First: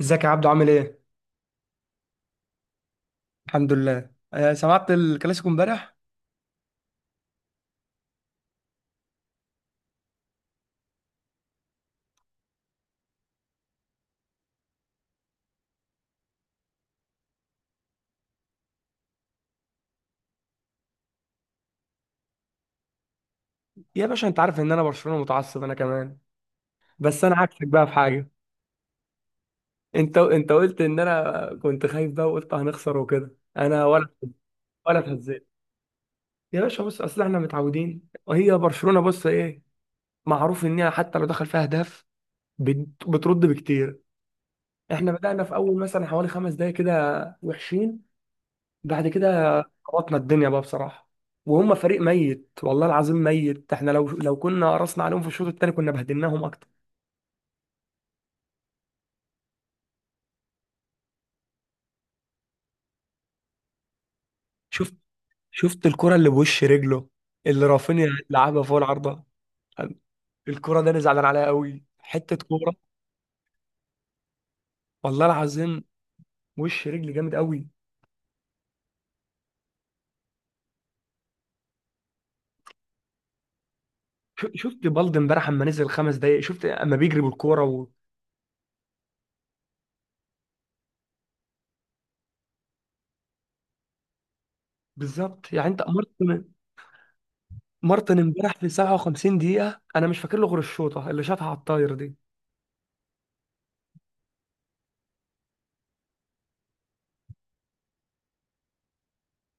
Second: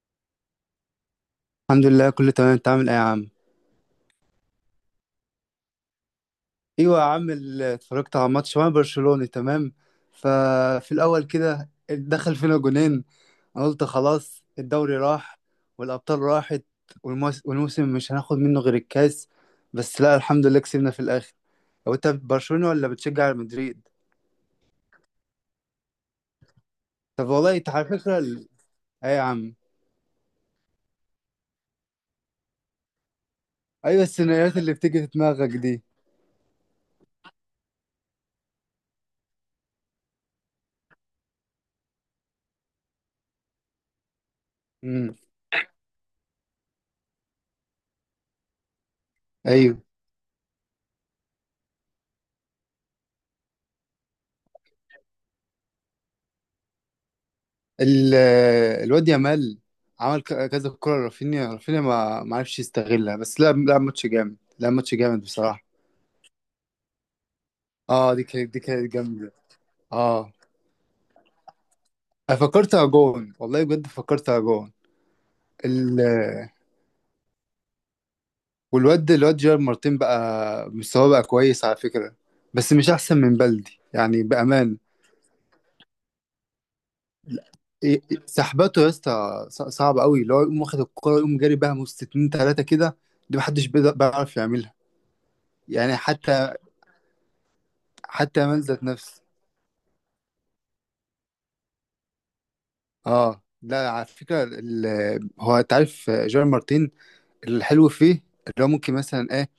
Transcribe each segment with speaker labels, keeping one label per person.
Speaker 1: ازيك يا عبدو؟ عامل ايه؟
Speaker 2: الحمد لله كله تمام. انت عامل ايه يا عم؟
Speaker 1: الحمد لله. سمعت الكلاسيكو امبارح؟
Speaker 2: ايوه يا عم، اتفرجت على ماتش وانا برشلوني تمام. ففي الاول كده دخل فينا جونين، انا قلت خلاص الدوري راح والابطال راحت والموسم مش هناخد منه غير الكاس. بس لا، الحمد لله كسبنا في الاخر. هو انت برشلوني ولا بتشجع على مدريد؟
Speaker 1: يا باشا، انت عارف ان انا برشلونة متعصب انا كمان. بس
Speaker 2: طب
Speaker 1: انا
Speaker 2: والله
Speaker 1: عكسك
Speaker 2: انت على
Speaker 1: بقى في
Speaker 2: فكره
Speaker 1: حاجة.
Speaker 2: ايه يا عم؟
Speaker 1: انت قلت ان انا كنت خايف بقى، وقلت هنخسر وكده انا،
Speaker 2: ايوه،
Speaker 1: ولا،
Speaker 2: السيناريوهات اللي
Speaker 1: ولا
Speaker 2: بتيجي في
Speaker 1: اتهزيت.
Speaker 2: دماغك دي.
Speaker 1: يا باشا بص، اصل احنا متعودين، وهي برشلونة، بص، ايه، معروف ان هي حتى لو دخل فيها اهداف بترد بكتير. احنا
Speaker 2: امم.
Speaker 1: بدأنا في اول مثلا حوالي 5 دقايق كده وحشين. بعد كده ظبطنا الدنيا بقى بصراحه. وهم فريق ميت، والله العظيم ميت. احنا لو كنا قرصنا عليهم في الشوط الثاني كنا بهدلناهم اكتر.
Speaker 2: ال- الواد يامال عمل كذا كرة. رافينيا رافينيا ما عرفش يستغلها. بس لا لا، ماتش جامد، لا
Speaker 1: شفت؟
Speaker 2: ماتش جامد بصراحة.
Speaker 1: شفت الكره اللي بوش رجله، اللي رافينيا
Speaker 2: اه دي كانت
Speaker 1: لعبها فوق العارضه؟
Speaker 2: جامدة اه.
Speaker 1: الكره ده انا زعلان عليها قوي، حته
Speaker 2: أنا
Speaker 1: كوره.
Speaker 2: فكرتها جون، والله بجد فكرتها جون.
Speaker 1: والله العظيم
Speaker 2: ال
Speaker 1: وش رجلي جامد قوي.
Speaker 2: والواد جيرار مارتين بقى مستواه بقى كويس على فكرة، بس مش أحسن من بلدي يعني بأمان.
Speaker 1: شفت بالدي امبارح اما نزل 5 دقايق، شفت اما بيجري بالكوره و...
Speaker 2: إيه- إيه، سحباته يا اسطى، صعب قوي اللي هو يقوم واخد الكرة يقوم جاري بيها من 63 كده. دي محدش بيعرف يعملها.
Speaker 1: بالظبط. يعني انت
Speaker 2: يعني
Speaker 1: مارتن،
Speaker 2: حتى
Speaker 1: مارتن امبارح
Speaker 2: يامال
Speaker 1: في
Speaker 2: ذات نفس
Speaker 1: 57 دقيقه انا مش فاكر له غير الشوطه اللي شاطها على الطاير دي.
Speaker 2: اه. لا على فكره، هو انت عارف جيرار مارتين الحلو فيه؟ اللي هو ممكن مثلا ايه.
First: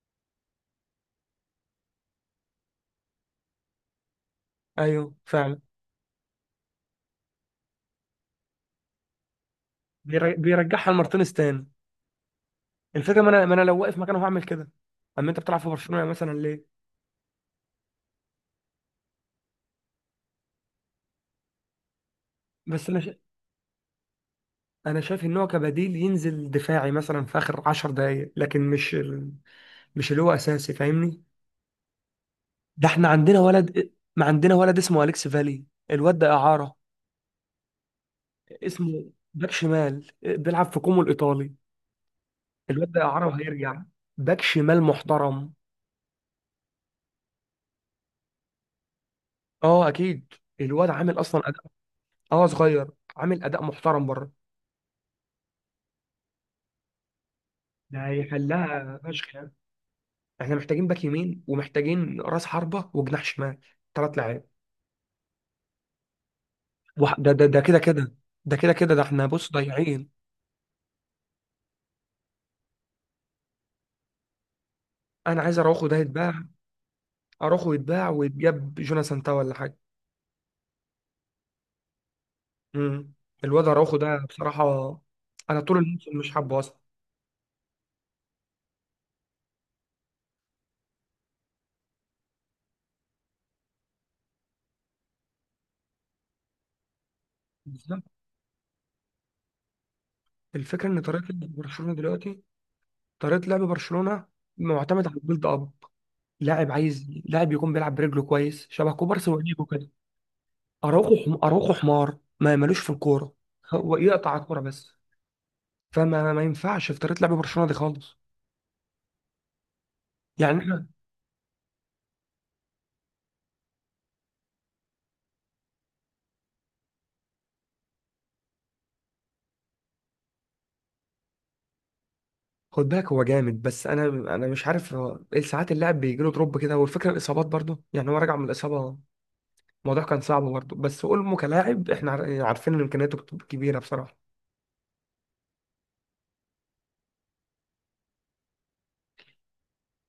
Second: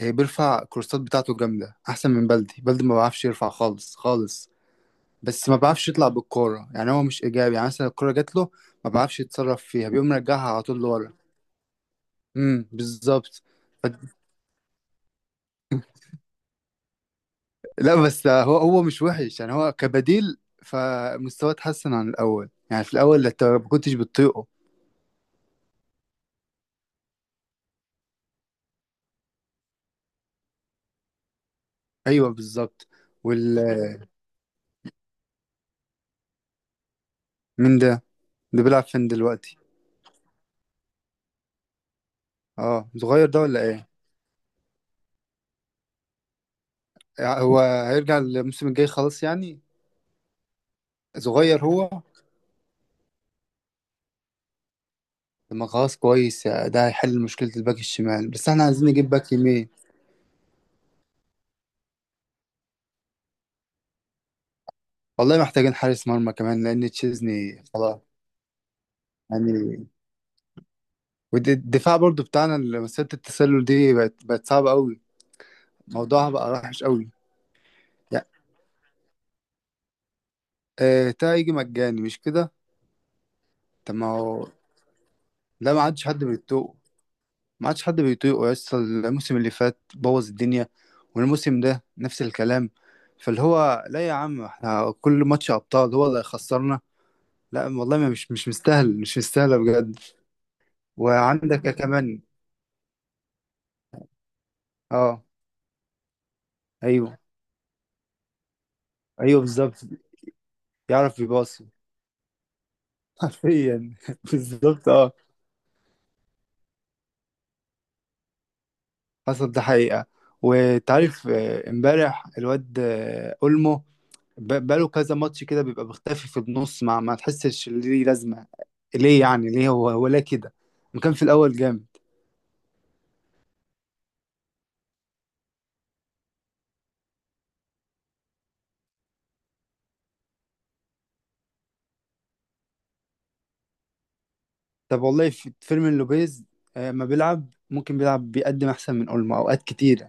Speaker 2: إيه بيرفع الكورسات بتاعته جامده، احسن من بلدي. بلدي ما بعرفش يرفع خالص خالص.
Speaker 1: ايوه
Speaker 2: بس ما
Speaker 1: فعلا.
Speaker 2: بعرفش يطلع بالكوره، يعني هو مش ايجابي. يعني مثلا الكوره جات له ما بعرفش يتصرف فيها، بيقوم مرجعها على طول
Speaker 1: بيرجعها
Speaker 2: لورا.
Speaker 1: لمارتينيز تاني.
Speaker 2: امم،
Speaker 1: الفكره ما
Speaker 2: بالظبط.
Speaker 1: انا ما انا لو واقف
Speaker 2: ف-
Speaker 1: مكانه هعمل كده. اما انت بتلعب في برشلونه مثلا ليه؟
Speaker 2: لا بس هو مش وحش يعني، هو كبديل. فمستواه اتحسن عن الاول، يعني
Speaker 1: بس
Speaker 2: في
Speaker 1: انا شا...
Speaker 2: الاول انت ما كنتش بتطيقه.
Speaker 1: انا شايف ان هو كبديل ينزل دفاعي مثلا في اخر 10 دقائق، لكن مش اللي هو اساسي، فاهمني؟
Speaker 2: ايوه
Speaker 1: ده
Speaker 2: بالظبط.
Speaker 1: احنا عندنا
Speaker 2: وال
Speaker 1: ولد، ما عندنا ولد اسمه اليكس فالي. الواد ده اعاره،
Speaker 2: مين ده؟ اللي بيلعب فين
Speaker 1: اسمه باك
Speaker 2: دلوقتي؟
Speaker 1: شمال، بيلعب في كومو الايطالي.
Speaker 2: اه
Speaker 1: الواد ده اعاره
Speaker 2: صغير ده ولا
Speaker 1: وهيرجع.
Speaker 2: ايه؟
Speaker 1: باك شمال محترم.
Speaker 2: يعني هو هيرجع الموسم الجاي خلاص يعني؟
Speaker 1: اه اكيد. الواد عامل اصلا اداء.
Speaker 2: صغير هو؟
Speaker 1: اه صغير، عامل اداء محترم بره.
Speaker 2: طب ما خلاص كويس، ده هيحل مشكلة الباك
Speaker 1: ده
Speaker 2: الشمال، بس احنا عايزين
Speaker 1: هيحلها
Speaker 2: نجيب باك
Speaker 1: فشخ.
Speaker 2: يمين.
Speaker 1: احنا محتاجين باك يمين، ومحتاجين راس حربة، وجناح شمال. 3 لعيب.
Speaker 2: والله محتاجين حارس مرمى كمان لان
Speaker 1: ده
Speaker 2: تشيزني
Speaker 1: كده
Speaker 2: خلاص.
Speaker 1: كده. ده كده كده، ده احنا بص
Speaker 2: يعني
Speaker 1: ضايعين.
Speaker 2: والدفاع برضو بتاعنا، اللي مسيرة التسلل دي بقت صعبة قوي.
Speaker 1: انا عايز اروخو ده
Speaker 2: موضوعها
Speaker 1: يتباع،
Speaker 2: بقى وحش قوي.
Speaker 1: اروخو يتباع
Speaker 2: يعني
Speaker 1: ويتجاب جوناثان تاو ولا حاجة.
Speaker 2: آه، تا يجي مجاني مش كده؟
Speaker 1: امم الواد
Speaker 2: طب
Speaker 1: اروخو
Speaker 2: ما
Speaker 1: ده
Speaker 2: هو،
Speaker 1: بصراحة، انا
Speaker 2: لا
Speaker 1: طول
Speaker 2: ما عادش
Speaker 1: الموسم
Speaker 2: حد
Speaker 1: مش حابه اصلا.
Speaker 2: بيتوق، ما عادش حد بيطيقه يسطا. الموسم اللي فات بوظ الدنيا، والموسم ده نفس الكلام. فاللي هو لا يا عم، احنا كل ماتش ابطال هو اللي هيخسرنا. لا والله،
Speaker 1: بالظبط.
Speaker 2: مش مستاهل، مش مستاهله بجد.
Speaker 1: الفكرة ان طريقة لعب
Speaker 2: وعندك
Speaker 1: برشلونة
Speaker 2: كمان.
Speaker 1: دلوقتي، طريقة لعب برشلونة، معتمد على
Speaker 2: اه.
Speaker 1: البيلد اب. لاعب عايز،
Speaker 2: ايوه
Speaker 1: لاعب يكون بيلعب برجله كويس شبه كوبارسي
Speaker 2: ايوه
Speaker 1: وانيجو
Speaker 2: بالظبط.
Speaker 1: كده.
Speaker 2: يعرف يباصي،
Speaker 1: اروخو حمار، ما ملوش في الكورة.
Speaker 2: حرفيا
Speaker 1: هو يقطع الكورة
Speaker 2: بالظبط
Speaker 1: بس.
Speaker 2: اه.
Speaker 1: فما ما ينفعش في طريقه لعب برشلونه دي خالص.
Speaker 2: حصل ده حقيقه.
Speaker 1: يعني احنا،
Speaker 2: وتعرف آه، امبارح الواد آه، اولمو بقاله كذا ماتش كده بيبقى مختفي في النص، ما تحسش ليه لازمة. ليه يعني، ليه هو ليه كده؟ ما كان في الأول جامد.
Speaker 1: خد بالك هو جامد، بس انا، انا مش عارف هو ايه. ساعات اللاعب بيجي له دروب كده، والفكره الاصابات برضو، يعني هو راجع من الاصابه، الموضوع كان صعب برضو. بس اولمو كلاعب احنا عارفين ان امكانياته كبيره بصراحه.
Speaker 2: طب والله في فيرمين لوبيز آه، ما بيلعب، ممكن بيلعب بيقدم أحسن من أولمو أوقات كتير.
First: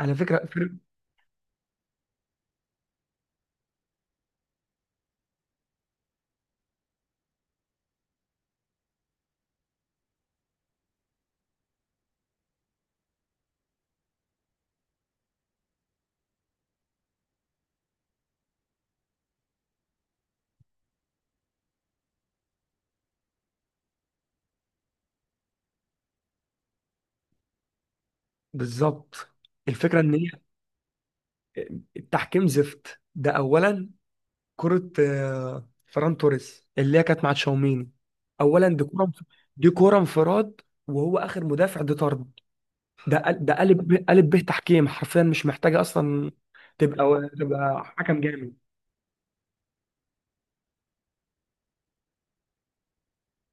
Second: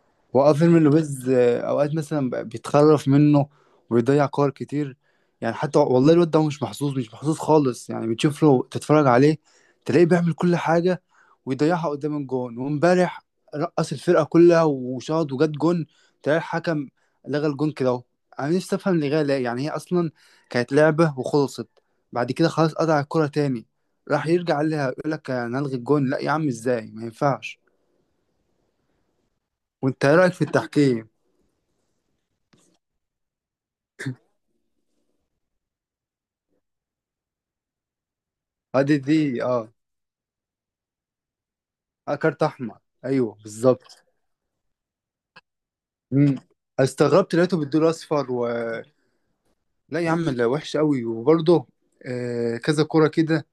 Speaker 1: على فكره فرق-
Speaker 2: وفيلم لويز آه، اوقات مثلا بيتخرف منه وبيضيع كور كتير. يعني حتى والله الواد ده مش محظوظ، مش محظوظ خالص. يعني بتشوف له، تتفرج عليه تلاقيه بيعمل كل حاجة ويضيعها قدام الجون. وامبارح رقص الفرقة كلها وشاط وجات جون، تلاقي الحكم لغى الجون كده اهو. انا نفسي افهم لغاية ليه، يعني هي اصلا كانت لعبة وخلصت، بعد كده خلاص قطع الكرة تاني، راح يرجع لها يقول لك هنلغي الجون. لا يا عم ازاي، ما ينفعش.
Speaker 1: بالظبط. الفكره
Speaker 2: وانت
Speaker 1: ان
Speaker 2: ايه رأيك
Speaker 1: هي
Speaker 2: في التحكيم؟
Speaker 1: التحكيم زفت، ده اولا. كره فران توريس اللي هي كانت مع تشاوميني، اولا دي
Speaker 2: ادي
Speaker 1: كره،
Speaker 2: دي اه.
Speaker 1: دي كره انفراد، وهو اخر مدافع، دي
Speaker 2: آه،
Speaker 1: طرد.
Speaker 2: كارت احمر. ايوه بالظبط.
Speaker 1: قالب به تحكيم حرفيا، مش محتاجه اصلا.
Speaker 2: امم.
Speaker 1: تبقى
Speaker 2: استغربت لقيته
Speaker 1: تبقى
Speaker 2: بالدول
Speaker 1: حكم
Speaker 2: اصفر
Speaker 1: جامد.
Speaker 2: لا يا عم لا، وحش قوي. وبرضه آه كذا كرة كده.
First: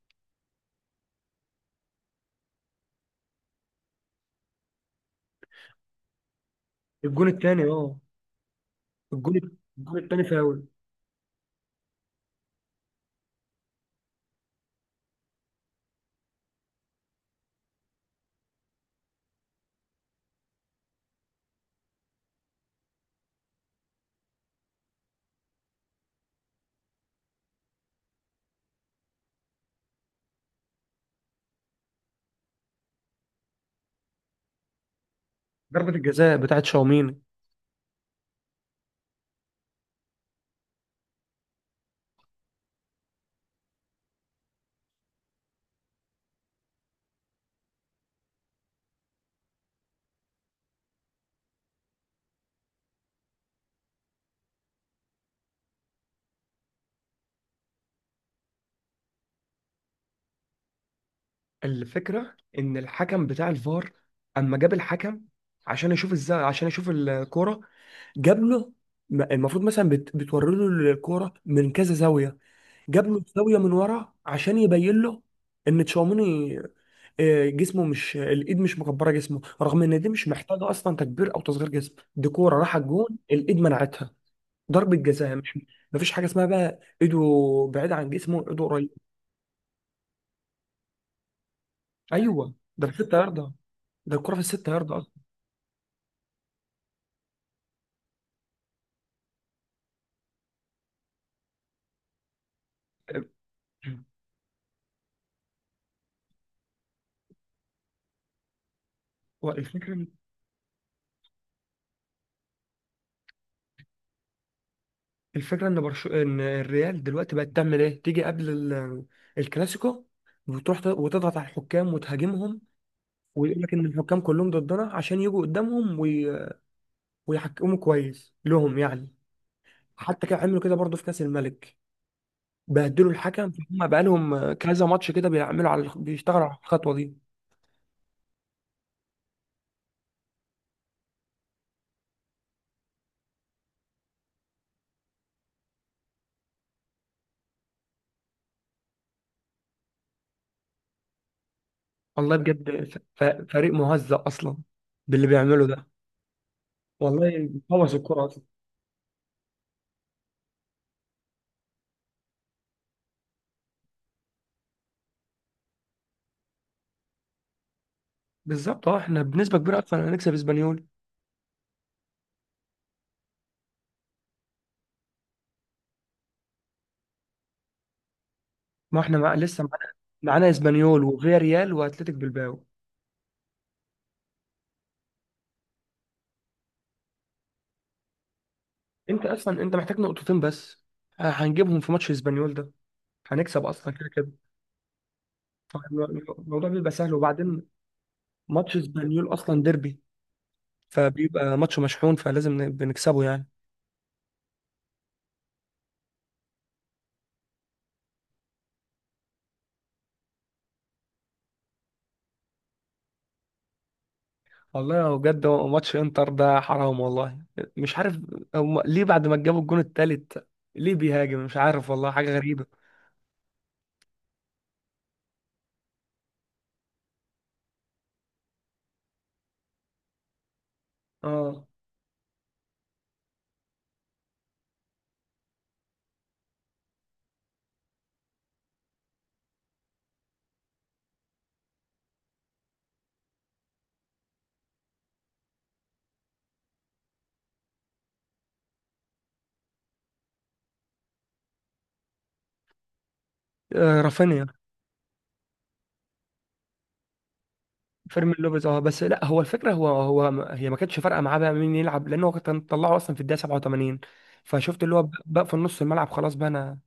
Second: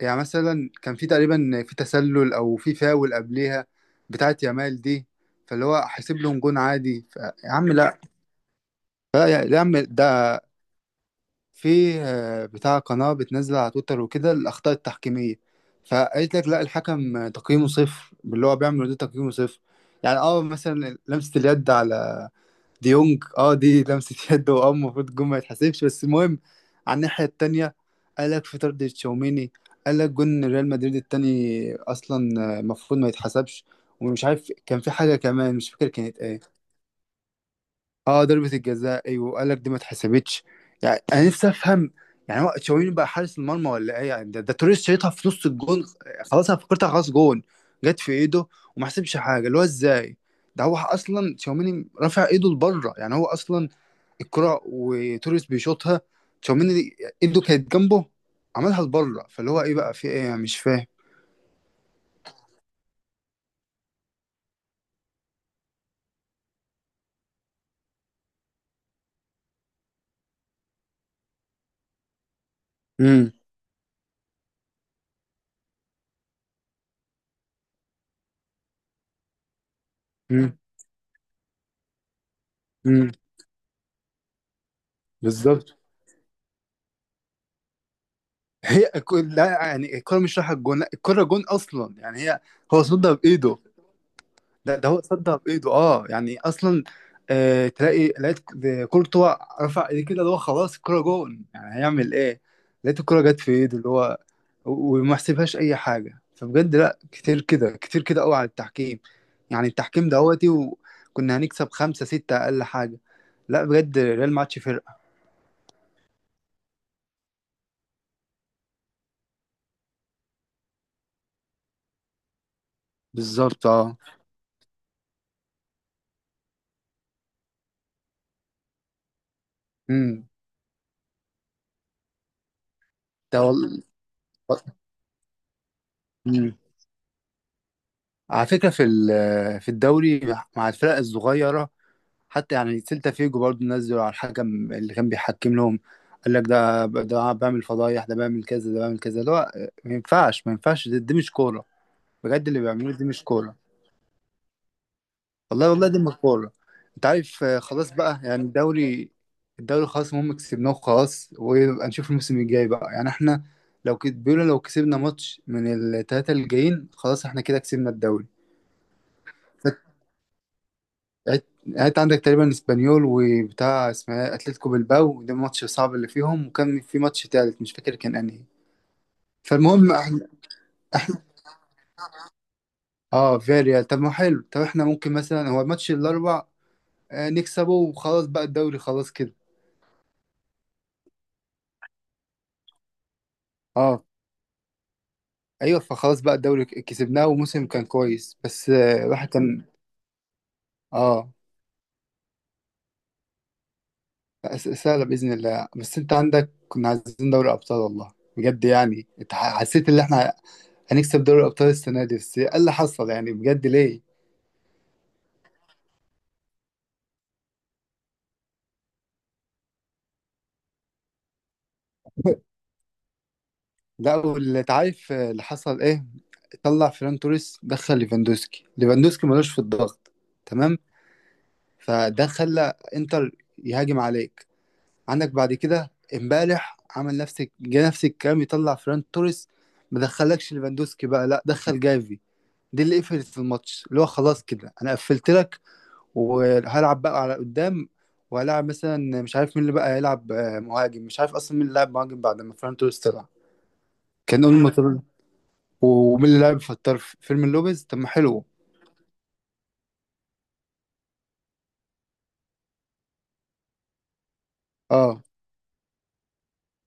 Speaker 2: يعني مثلا كان في تقريبا في تسلل او في فاول قبليها، بتاعت يامال دي. فاللي هو حاسب لهم جون عادي.
Speaker 1: الجون
Speaker 2: يا
Speaker 1: الثاني
Speaker 2: عم
Speaker 1: اه،
Speaker 2: لا.
Speaker 1: الجون،
Speaker 2: لا يا عم،
Speaker 1: الجون الثاني
Speaker 2: ده
Speaker 1: فاول.
Speaker 2: في آه، بتاع قناة بتنزل على تويتر وكده الأخطاء التحكيمية. فقالت لك لا، الحكم تقييمه صفر، اللي هو بيعمل ده تقييمه صفر. يعني اه، مثلا لمسة اليد على ديونج، اه دي لمسة يد، واه المفروض الجون ما يتحسبش. بس المهم على الناحية التانية، قالك في طرد تشاوميني، قالك جون ريال مدريد التاني أصلا آه، المفروض ما يتحسبش. ومش عارف كان في حاجة كمان، مش فاكر
Speaker 1: ضربه
Speaker 2: كانت
Speaker 1: الجزاء
Speaker 2: ايه.
Speaker 1: بتاعت شاومين.
Speaker 2: اه ضربة الجزاء، ايوه قالك دي ما اتحسبتش. يعني أنا نفسي أفهم، يعني هو تشاوميني بقى حارس المرمى ولا ايه يعني؟ ده توريس شايطها في نص الجون، خلاص أنا فكرتها خلاص جون. جت في إيده وما حسبش حاجة، اللي هو ازاي. ده هو اصلا تشاوميني رافع ايده لبره، يعني هو اصلا الكرة وتوريس بيشوطها، تشاوميني ايده كانت جنبه، عملها لبره. فاللي هو ايه بقى، في ايه أنا مش فاهم.
Speaker 1: الفكره ان الحكم بتاع الفار اما جاب الحكم عشان يشوف ازاي، عشان يشوف الكوره، جاب له، المفروض مثلا بتوري له الكوره من كذا زاويه. جاب له
Speaker 2: امم.
Speaker 1: زاويه من ورا عشان يبين له ان تشاوميني جسمه، مش الايد، مش مكبره جسمه، رغم ان دي مش
Speaker 2: امم.
Speaker 1: محتاجه اصلا تكبير او تصغير جسم. دي كوره راحت جون،
Speaker 2: امم.
Speaker 1: الايد منعتها. ضربه جزاء، مش،
Speaker 2: بالظبط.
Speaker 1: مفيش حاجه اسمها بقى ايده بعيده عن جسمه، ايده قريب.
Speaker 2: لا يعني الكرة مش رايحة الجون، لا الكرة جون اصلا يعني هي
Speaker 1: ايوه،
Speaker 2: هو
Speaker 1: ده في
Speaker 2: صدها
Speaker 1: 6 ياردة،
Speaker 2: بايده.
Speaker 1: ده الكوره في الست
Speaker 2: ده
Speaker 1: ياردة
Speaker 2: هو
Speaker 1: اصلا.
Speaker 2: صدق بايده، اه يعني اصلا. آه تلاقي لقيت كورتوا رفع ايديه كده، اللي هو خلاص الكرة جون يعني هيعمل ايه. لقيت الكرة جت في ايده اللي هو وما حسبهاش اي حاجة. فبجد لا، كتير كده، كتير كده قوي على التحكيم.
Speaker 1: هو
Speaker 2: يعني
Speaker 1: الفكره،
Speaker 2: التحكيم دهوتي، وكنا هنكسب خمسة ستة اقل حاجة. لا بجد ريال ما عادش فرقة.
Speaker 1: ان الريال دلوقتي بقت تعمل ايه، تيجي قبل الكلاسيكو، وتضغط على الحكام وتهاجمهم، ويقول
Speaker 2: بالظبط
Speaker 1: لك ان
Speaker 2: اه.
Speaker 1: الحكام كلهم ضدنا عشان يجوا قدامهم ويحكموا كويس لهم يعني. حتى
Speaker 2: امم.
Speaker 1: كانوا عملوا كده برضه في كاس الملك، بهدلوا
Speaker 2: ده
Speaker 1: الحكم.
Speaker 2: والله.
Speaker 1: فهم بقى لهم كذا ماتش كده بيعملوا على بيشتغلوا
Speaker 2: مم.
Speaker 1: على الخطوه دي.
Speaker 2: على فكرة في في الدوري مع الفرق الصغيرة، حتى يعني سيلتا فيجو برضه نزلوا على الحكم اللي كان بيحكم لهم. قال لك ده ده بعمل فضايح، ده بعمل كذا، ده بعمل كذا. اللي هو ما ينفعش، ما ينفعش. دي مش كورة،
Speaker 1: والله
Speaker 2: بجد اللي
Speaker 1: بجد
Speaker 2: بيعملوه
Speaker 1: ف...
Speaker 2: دي
Speaker 1: ف-
Speaker 2: مش كورة.
Speaker 1: فريق مهزأ اصلا باللي بيعمله
Speaker 2: والله
Speaker 1: ده.
Speaker 2: والله دي مش كورة. انت عارف
Speaker 1: والله
Speaker 2: آه، خلاص
Speaker 1: بوظ
Speaker 2: بقى
Speaker 1: الكره
Speaker 2: يعني
Speaker 1: اصلا.
Speaker 2: الدوري، الدوري خلاص المهم كسبناه وخلاص. ويبقى نشوف الموسم الجاي بقى. يعني احنا لو بيقولوا لو كسبنا ماتش من التلاتة اللي جايين، خلاص احنا كده كسبنا الدوري.
Speaker 1: بالظبط اه. احنا بنسبه كبيره اصلا هنكسب اسبانيول.
Speaker 2: يعني انت عندك تقريبا اسبانيول وبتاع اسمها ايه؟ اتلتيكو بالباو. ده الماتش الصعب اللي فيهم. وكان في ماتش تالت مش فاكر كان انهي.
Speaker 1: ما احنا لسه
Speaker 2: فالمهم
Speaker 1: معانا،
Speaker 2: احنا
Speaker 1: معانا اسبانيول وفياريال واتلتيك بالباو.
Speaker 2: اه فياريال. طب ما حلو، طب احنا ممكن مثلا هو الماتش الاربع آه، نكسبه وخلاص بقى الدوري خلاص
Speaker 1: انت
Speaker 2: كده.
Speaker 1: اصلا انت محتاج نقطتين بس، هنجيبهم في ماتش اسبانيول ده، هنكسب اصلا
Speaker 2: اه
Speaker 1: كده كده.
Speaker 2: ايوه، فخلاص بقى الدوري
Speaker 1: الموضوع بيبقى سهل.
Speaker 2: كسبناه،
Speaker 1: وبعدين
Speaker 2: وموسم كان كويس. بس
Speaker 1: ماتش
Speaker 2: آه، الواحد
Speaker 1: اسبانيول
Speaker 2: كان
Speaker 1: اصلا ديربي،
Speaker 2: اه
Speaker 1: فبيبقى ماتش مشحون، بنكسبه يعني.
Speaker 2: سهله باذن الله. بس انت عندك كنا عايزين دوري ابطال، والله بجد يعني انت حسيت ان احنا هنكسب دوري الابطال السنه دي، بس ايه اللي حصل يعني بجد ليه.
Speaker 1: والله لو بجد، هو ماتش انتر ده حرام والله. مش عارف، هم ليه بعد ما جابوا الجون التالت ليه بيهاجم؟ مش عارف والله، حاجة غريبة.
Speaker 2: لا، واللي عارف اللي حصل ايه، طلع فيران توريس دخل ليفاندوسكي، ليفاندوسكي ملوش في الضغط تمام.
Speaker 1: اه.
Speaker 2: فده خلى انتر يهاجم عليك. عندك بعد كده امبارح عمل نفس، جه نفس الكلام، يطلع فيران توريس، ما دخلكش ليفاندوسكي بقى، لا دخل جافي. دي اللي قفلت الماتش، اللي هو خلاص كده انا قفلت لك وهلعب بقى على قدام. وهلعب مثلا مش عارف مين اللي بقى هيلعب آه، مهاجم. مش عارف اصلا مين اللي لعب مهاجم بعد ما فيران توريس طلع. كان
Speaker 1: رافينيا.
Speaker 2: اول ما ومين اللي لعب فتار في فيلم لوبيز. طب ما
Speaker 1: فيرمين
Speaker 2: حلو
Speaker 1: لوبيز اه. بس لا، هو الفكرة، هو هو ما- هي ما كانتش فارقة معاه بقى مين يلعب، لأنه كان طلعه أصلا في الدقيقة 87. فشفت اللي هو
Speaker 2: اه.
Speaker 1: بقى في النص الملعب خلاص، بقى أنا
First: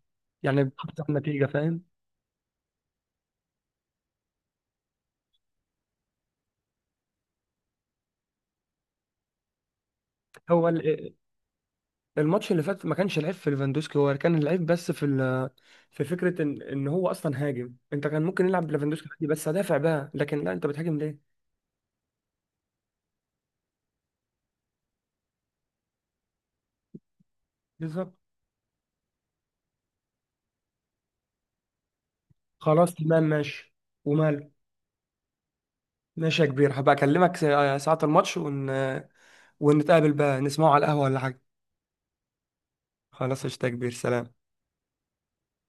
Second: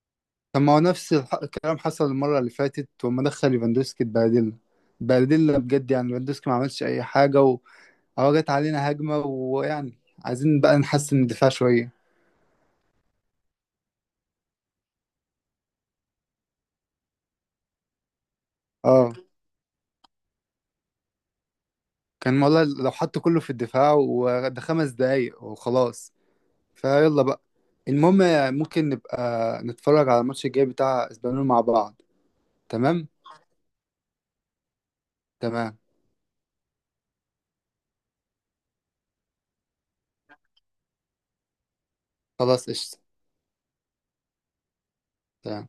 Speaker 2: طب
Speaker 1: يعني
Speaker 2: ما هو
Speaker 1: بحط على
Speaker 2: نفس
Speaker 1: النتيجة،
Speaker 2: الكلام
Speaker 1: فاهم؟
Speaker 2: حصل المرة اللي فاتت، وما دخل ليفاندوسكي اتبهدلنا. اتبهدلنا بجد، يعني ليفاندوسكي ما عملش أي حاجة وهو جت علينا هجمة، ويعني عايزين
Speaker 1: هو
Speaker 2: بقى
Speaker 1: ال-
Speaker 2: نحسن الدفاع شوية.
Speaker 1: الماتش اللي فات ما كانش العيب في ليفاندوسكي، هو كان العيب بس في في فكره ان هو اصلا هاجم. انت كان ممكن يلعب ليفاندوسكي
Speaker 2: اه
Speaker 1: عادي بس هدافع بقى، لكن لا، انت بتهاجم ليه؟
Speaker 2: كان والله لو حطوا كله في الدفاع وده 5 دقايق وخلاص فيلا بقى.
Speaker 1: بالظبط.
Speaker 2: المهم ممكن نبقى نتفرج على الماتش الجاي بتاع اسبانيول مع بعض.
Speaker 1: خلاص
Speaker 2: تمام.
Speaker 1: تمام ماشي. ومال.
Speaker 2: تمام.
Speaker 1: ماشي يا كبير، هبقى اكلمك ساعه الماتش ونتقابل بقى نسمعه على القهوه ولا حاجه.
Speaker 2: خلاص قشطة.
Speaker 1: خلاص قشطة يا كبير، سلام.
Speaker 2: تمام.